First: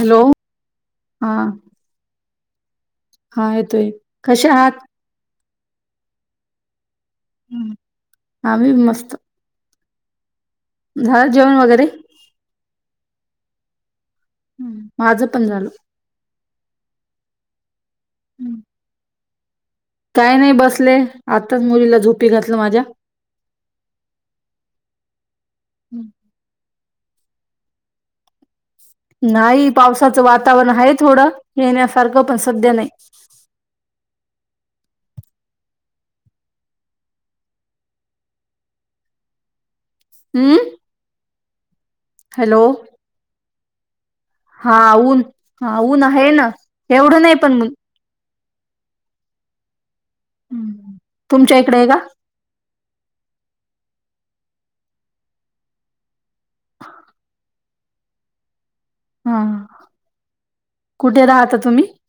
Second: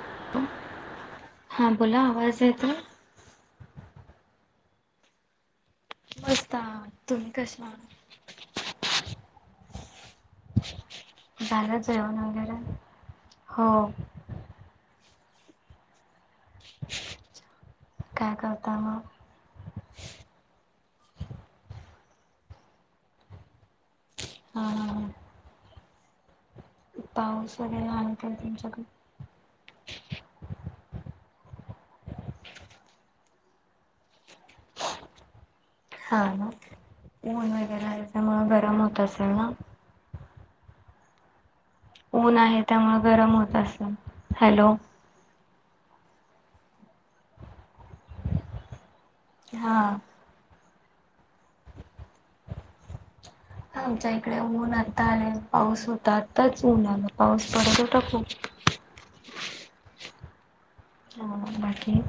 Hello हा बोला, आवाज येतोय. हा येतोय, कसे आहात? मस्त! तुम्ही कसे आहात? आम्ही मस्त झालं जेवण वगैरे झालंच जेवण वगैरे? हो. हम माझं पण झालं. काय करता मग? काय नाही बसले, आताच मुलीला झोपी घातलं माझ्या. हा हा हा. हम. पाऊस वगैरे आहे काय तुमच्याकडे? येण्या सारखं पण सध्या नाही. [inaudible] हा ना ऊन वगैरे याच्यामुळं गरम होत असेल ना? अम. ऊन आहे त्यामुळं गरम होत असलं? हा ऊन हा ऊन आहे ना, एवढं नाही पण मु हा. ह ह तुमच्या इकडे आहे का? आमच्या इकडे ऊन आता आले पाऊस होता, आताच ऊन आलं पाऊस पडत होता खूप. हा कुठे हा राहता तुम्ही? बाकी?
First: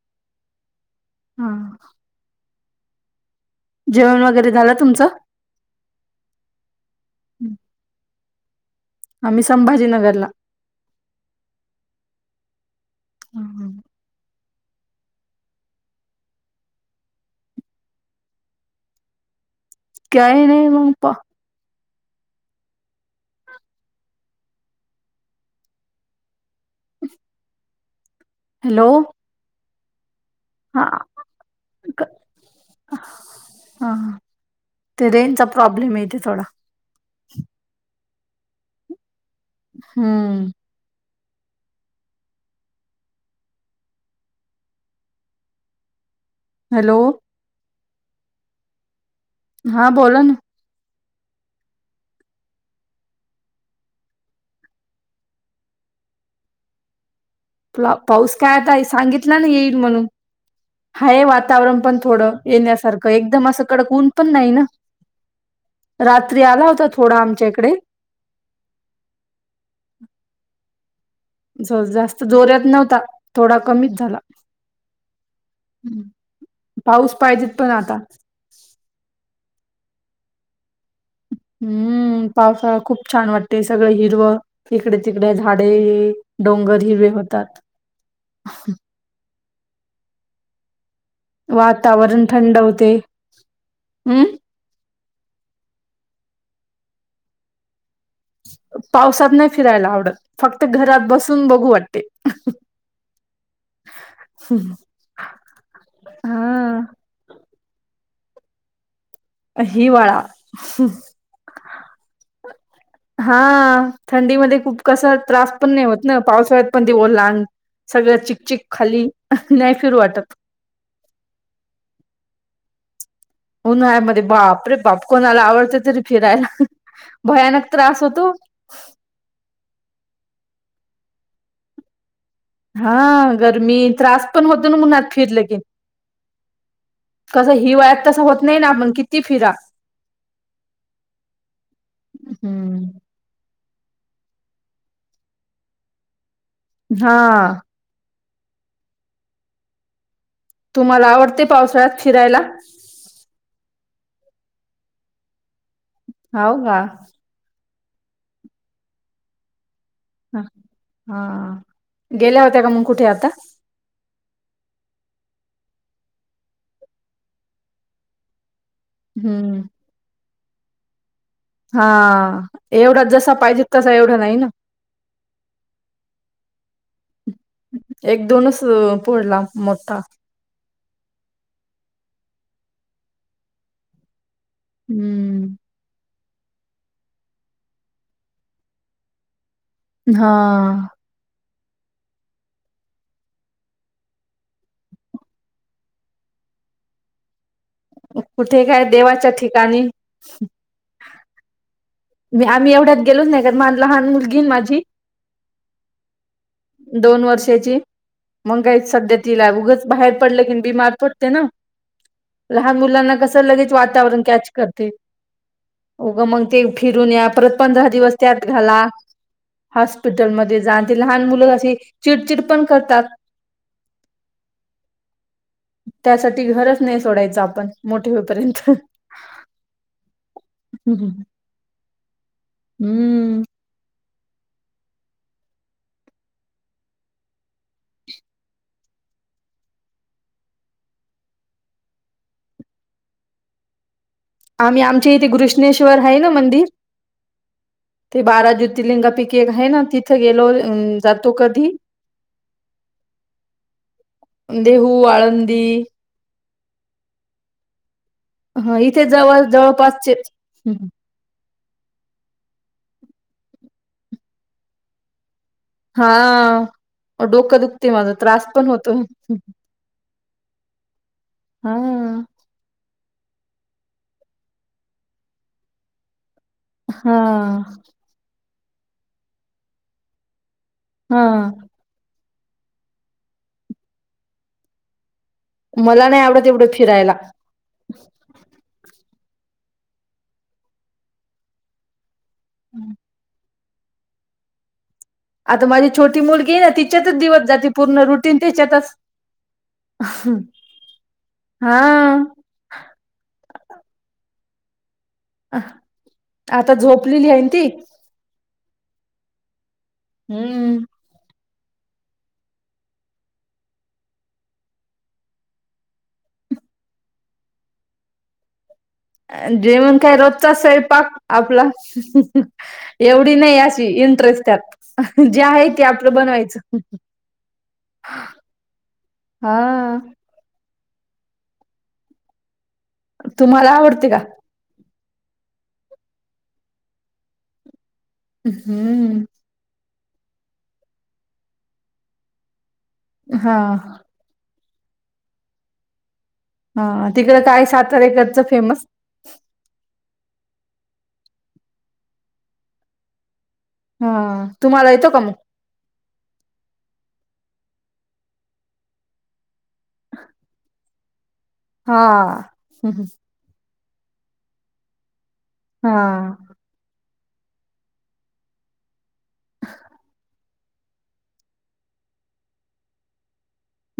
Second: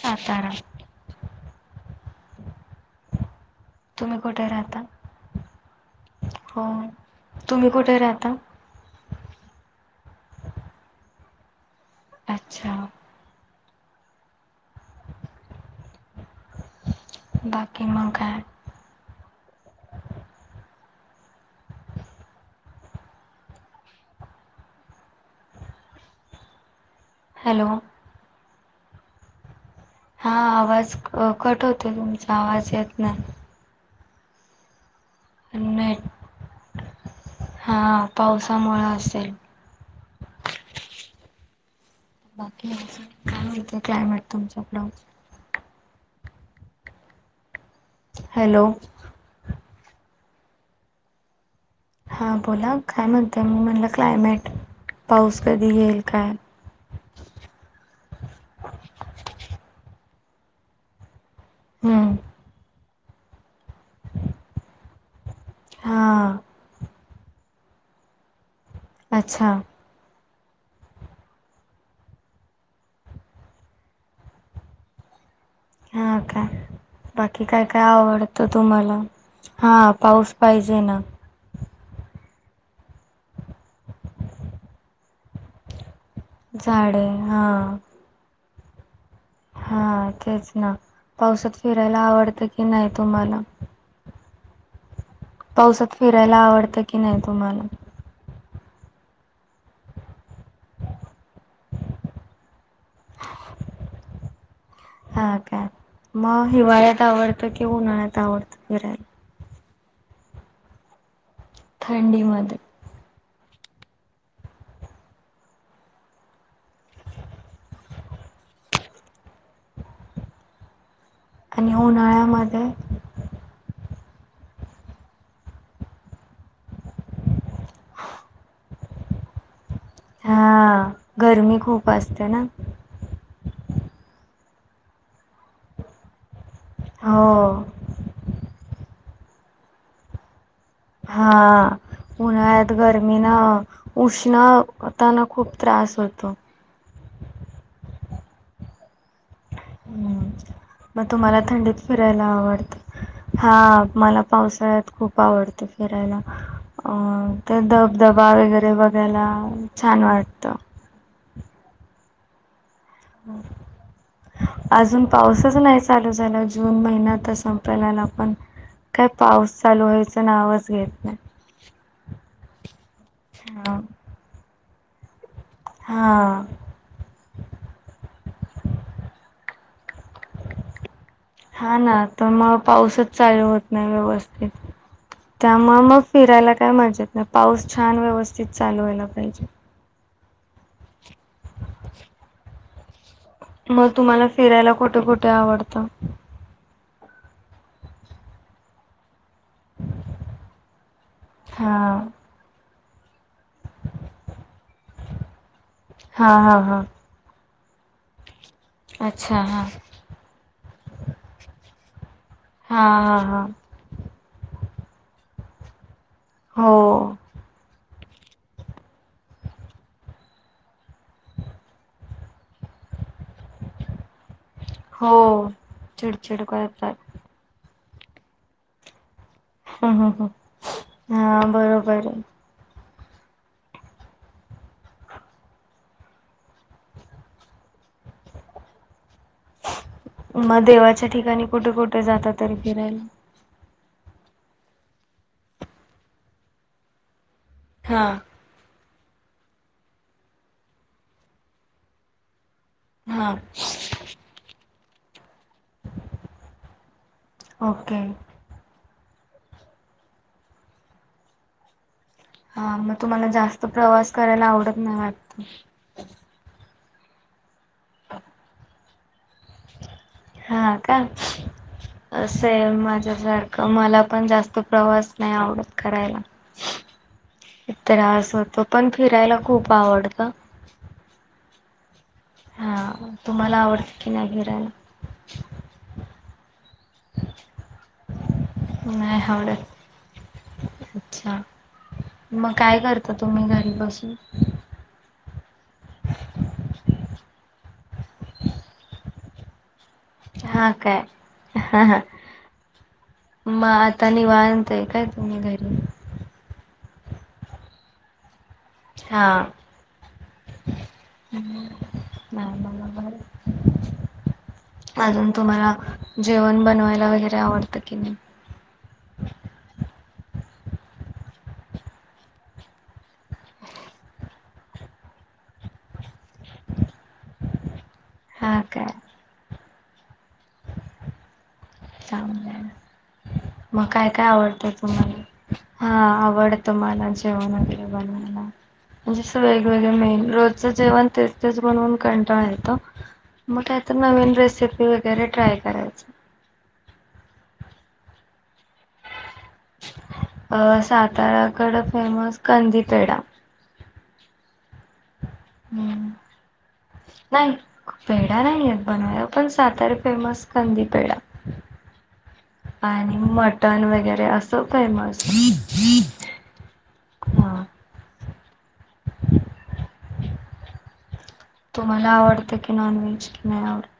सातारा. हा हा. तुम्ही जेवण कुठे वगैरे झालं राहता? तुमचं? हो, तुम्ही कुठे राहता? आम्ही संभाजीनगरला. अच्छा! बाकी म काय? काही नाही म पा हॅलो! हॅलो! हा आवाज क-कट होतोय, क तुमचा आवाज येत नाही. हा ते रेंजचा प्रॉब्लेम ये हिथं नेट थोडा. पावसामुळं असेल. हम. बाकी काय म्हणताय, क्लायमेट तुमच्याकडं? हॅलो! हॅलो! हा बोला ना. हा बोला, काय म्हणताय म म्हणलं क्लायमेट? पाऊस कधी येईल काय पला पाऊस काय आता आहे, सांगितला ना येईल म्हणून. हाय वातावरण पण हम्म थोडं येण्यासारखं. एकदम असं कडक ऊन पण नाही ना. हां रात्री आला होता थोडा. थोडा आमच्या इकडे. अच्छा. ज-जास्त जोऱ्यात नव्हता. थोडा कमीच झाला. हम्म. हा काय पाऊस बाकी पाहिजेत काय पण काय आता आवडतं तुम्हाला? हा पाऊस पाहिजे ना. हम्म पावसाळा खूप छान वाटतोय. सगळं हिरवं इकडे-तिकडे झाडे. डोंगर झाडे हिरवे होतात. हा हा तेच ना पावसात फिरायला वातावरण आवडतं थंड की नाही होते तुम्हाला? हम्म पावसात फिरायला आवडतं की नाही तुम्हाला? पावसात नाही फिरायला आवडत. फक्त घरात बसून बघू वाटते. ह हा का मग हा हिवाळ्यात आवडतं कि उन्हाळ्यात आवडतं फिरायला. हिवाळा. थंडीमध्ये हा. थंडीमध्ये खूप कस त्रास पण नाही होत ना पावसाळ्यात पण ते ओलं आंग सगळं चिकचिक खाली. नाही फिरू वाटत. आणि उन्हाळ्यामध्ये? उन्हाळ्यामध्ये बाप रे बाप कोणाला आवडत तरी फिरायला. भयानक त्रास होतो. हा. गरमी खूप अस हा गरमी त्रास पण होतो ना उनत फिरलं की. कसं हो हिवाळत तसा होत नाही ना आपण किती फिरा. हा उन्हाळ्यात हम्म. गरमी ना. उष्ण तान खूप त्रास होतो. हां. हम्म. मग तुम्हाला थंडीत फिरायला आवडत? हा मला पावसाळ्यात खूप आवडतं फिरायला हाव का अं ते धबधबा वगैरे बघायला छान वाटत. हा गेल्या होत्या का मग कुठे आता? अजून पाऊसच नाही चालू झाला जून महिना आता संपयला आला पण काय पाऊस हम्म चालू व्हायच नावच घेत नाही. हा एवढा जसा पाहिजे हा. तसा एवढं नाही ना. हा. एक दोनच पडला. मोठ्ठा. हा ना तर मग पाऊसच चालू होत नाही व्यवस् थित हम्म त्यामुळ मग फिरायला काय मजा येत नाई. पाऊस छान व्यवस्थित चालू व्हायला पाहिजे. हा. [inaudible] मग तुम्हाला फिरायला कुठे कुठे आवडतं? कुठे काय देवाच्या ठिकाणी. हा वे आम्ही एवढ्या गेलोच नाही. [unintelligible] लहान मुलगी माझी हा हा हा दोन वर्षाची. मग काय सध्या अच्छा तिला हा उघंच बाहेर पडलं की बीमार पडते ना. लहान हा मुलांना हा हा कसं लगेच वातावरण कॅच करते उगं मग ते फिरून हो या परत पंधरा दिवस त्यात घाला. हॉस्पिटलमध्ये जाण लहान मुलं अशी चिडचिड पण करतात. हो चिडचिड त्यासाठी घरच करतात नाही सोडायचं आपण मोठे होईपर्यंत. हा बरोबरहे. हम्म. मग देवाच्या ठिकाणी कुठे कुठे जाता तरी फिरायला? आम्ही आमच्या इथे गृष्णेश्वर हाय ना मंदिर हा ते बारा ज्यो तीरलिंगा पैकी एक ह ना तिथं गेलो जातो कधी. हा. देहू, आळंदी ओके. इथे जवळ जवळपासचे. हा मग तुम्हाला जास्त प्रवास करायला आवडत नाही वाटत. हा. डोकं दुखते माझा त्रास पण होतो. हा का हा असय मग माझ्या सारखंमी. मला पण जास्त प्रवास नाही आवडत करायला. हा त्रास होतो. पण फिरायला खूप आवडत. हं. हा तुम्हाला आवडते की नाही फिरायला? मला नाही आवडत एवढं फिरायला. आवडे. अच्छा. मग काय करता मग तुम्ही घरी? बसून. आता माझी छोटी मुलगी तिच्यातच दिवस जाते. पूर्ण रुटीन त्याच्यातच. हा काय. ह हा मग आता निवांत. येताय का तुम्ही घरी? आता झोपलेली आहे ना ती. हा. हम्म. ह नाही मला बाई. अजून तुम्हाला जेवण बनवायला वगैरे आवडतं की नाही? जेवण काय रोजचा स्वयंपाक आपला एवढी नाही. अशी इंटरेस्ट त्यात. जे आहे ते. बनवायचं हा काय हा. तुम्हाला मग आवडते का? काय-काय आवडतं? तुम्हाला. हा आवडतं मला जेवणामध्ये. सर्वांना हम्म. थोडसं वेगळ आहे. रोजच-जेवण. तेच-तेच बनवून कंटाळा येतो. हा मग काहीतरी नवीन रेसिपी ते वगैरे ट्राय करायची. हा तिकडें काय सातारेकडचं फेमस? अ साताऱ्याकडे फेमस कंदीपेडा. हा तुम्हाला येतो का मग? हम्म नाही पेढा नाही येत बनवायला. पण सातार फेमस कंदी पेढा. हा. हम. हम. टन वगैरे असं फेमस. हा. हां. तुम्हाला आवडतं की नॉनव्हेज?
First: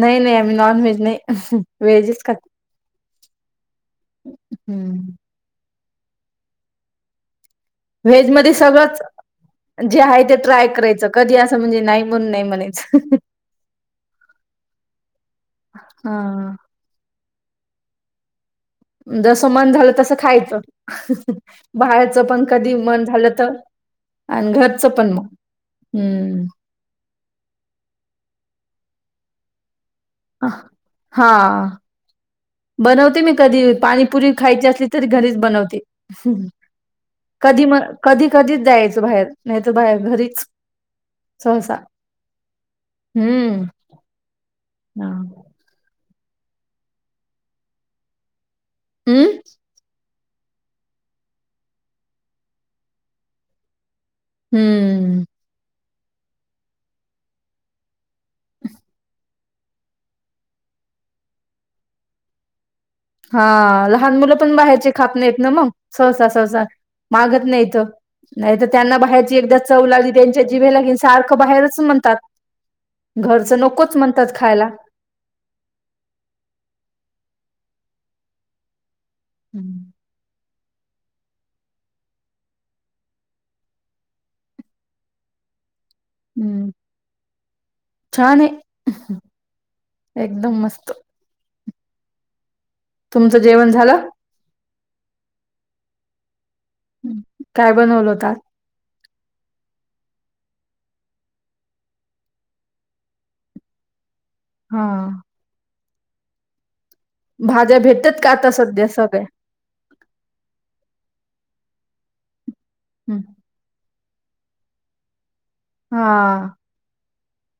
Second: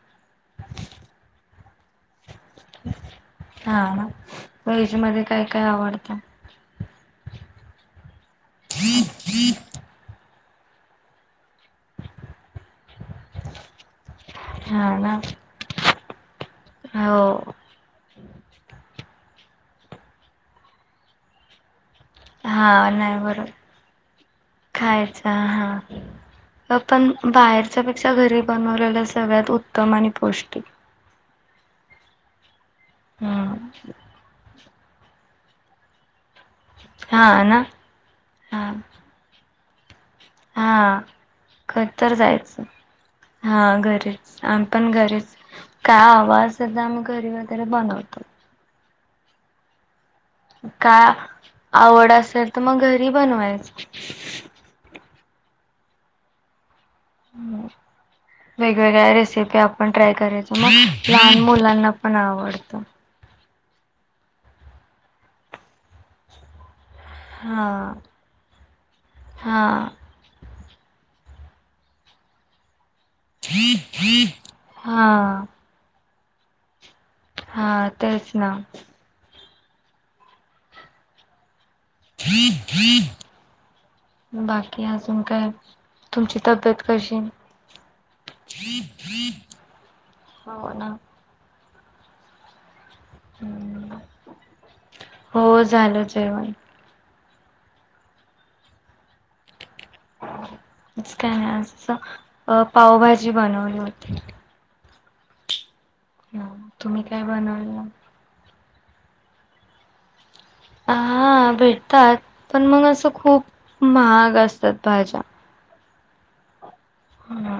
नाही-नाही आम्ही नॉनव्हेज नाही. व्हेजच खातो. हा व्हेज हम्म. मध्ये काय-काय आवडतं? व्हेज मध्ये सगळंच. जे आहे ते ट्राय करायचं. कधी अस. म्हणजे नाही म्हनून नाही म्हणायचं. हा. ना. हा. हा. जस मन झालं तस खायचं. बाहेरचं पण कधी मन झालं तर आणि घरचं पण खायच मग. हा. हम्म पण बाहेरच्या पेक्षा घरी बनवलेल सगळ्यात उत्तम आणि पौष्टिक. अ- हा. बनवते मी हम्म कधी. पाणीपुरी खायची असली तरी घरीच बनवते. हा ना कधी मग कधी-कधी हा जायचं बाहेर नाहीतर बाहेर घरीच हा सहसा कधीतरी जायचं हा हम्म. घरीच. आ पण हा घरीच. काय आवडलं तर आम्ही घरीच वगैरे बनवतो. हम्म. काय आवड असेल तर मग घरी बनवायचं. हम्म. वेगवेगळ्या रेसिपी आपण ट्राय करायचो मग लहान मुलांना पण आवडत. हा लहान मुलं पण बाहेरचे खात नाही मग सहसा, सहसा. मागत नाहीत हा नाही तर त्यांना बाहेरची एकदा चव हा लागली त्यांच्या जिभेली की सारख. क बाहेरचं म्हणतात घरचं नकोच म्हणतात खायला. हा हा तेच ना. हम्म. [inaudible] बाकी अजून काय? तुमची हम्म, तब्येत कशी आहे? छान आहे एकदम हो मस्त. ना तुमचं जेवण झालं? हो झालचं आहे बघा. काय बनवल होता? आज काय नाही असं अ पावभाजी बनवली होती. हा. हम्म. भाज्या भेटतात का? आत्ता सध्या सगळ्या. हा हा भेटतात पण मग असं हं. खूप महाग असतात भाज्या हा. हो का.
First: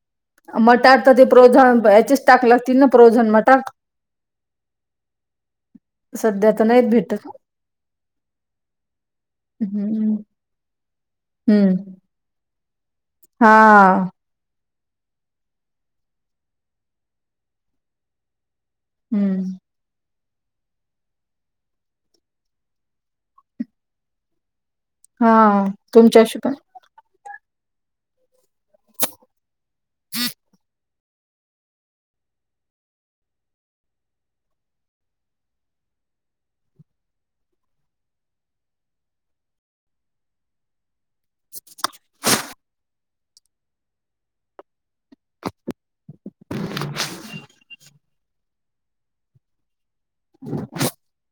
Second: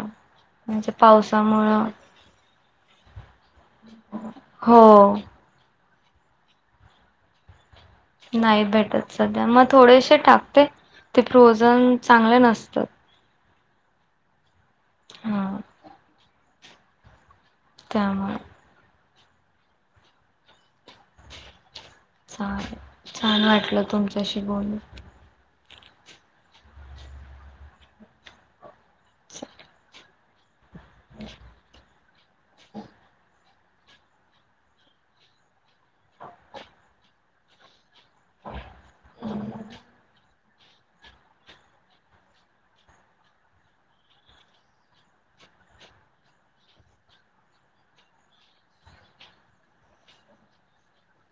मटार तर ते फ्रोझन याचीच टाक लागतील ना फ्रोझन मट [inaudible] हो. सध्या तर नाहीत भेटत. नाही भेटत सध्या मग हम्म थोडेसे टाकते. ते फ्रोझन हम्म चांगले नसतं. हा. हा. कामं हम्म. छान, छान वाटलं तुमच्याशी बोलून. हो तुमच्याशी पण चालेल. [inaudible] [inaudible] [inaudible] [inaudible] [inaudible] [inaudible]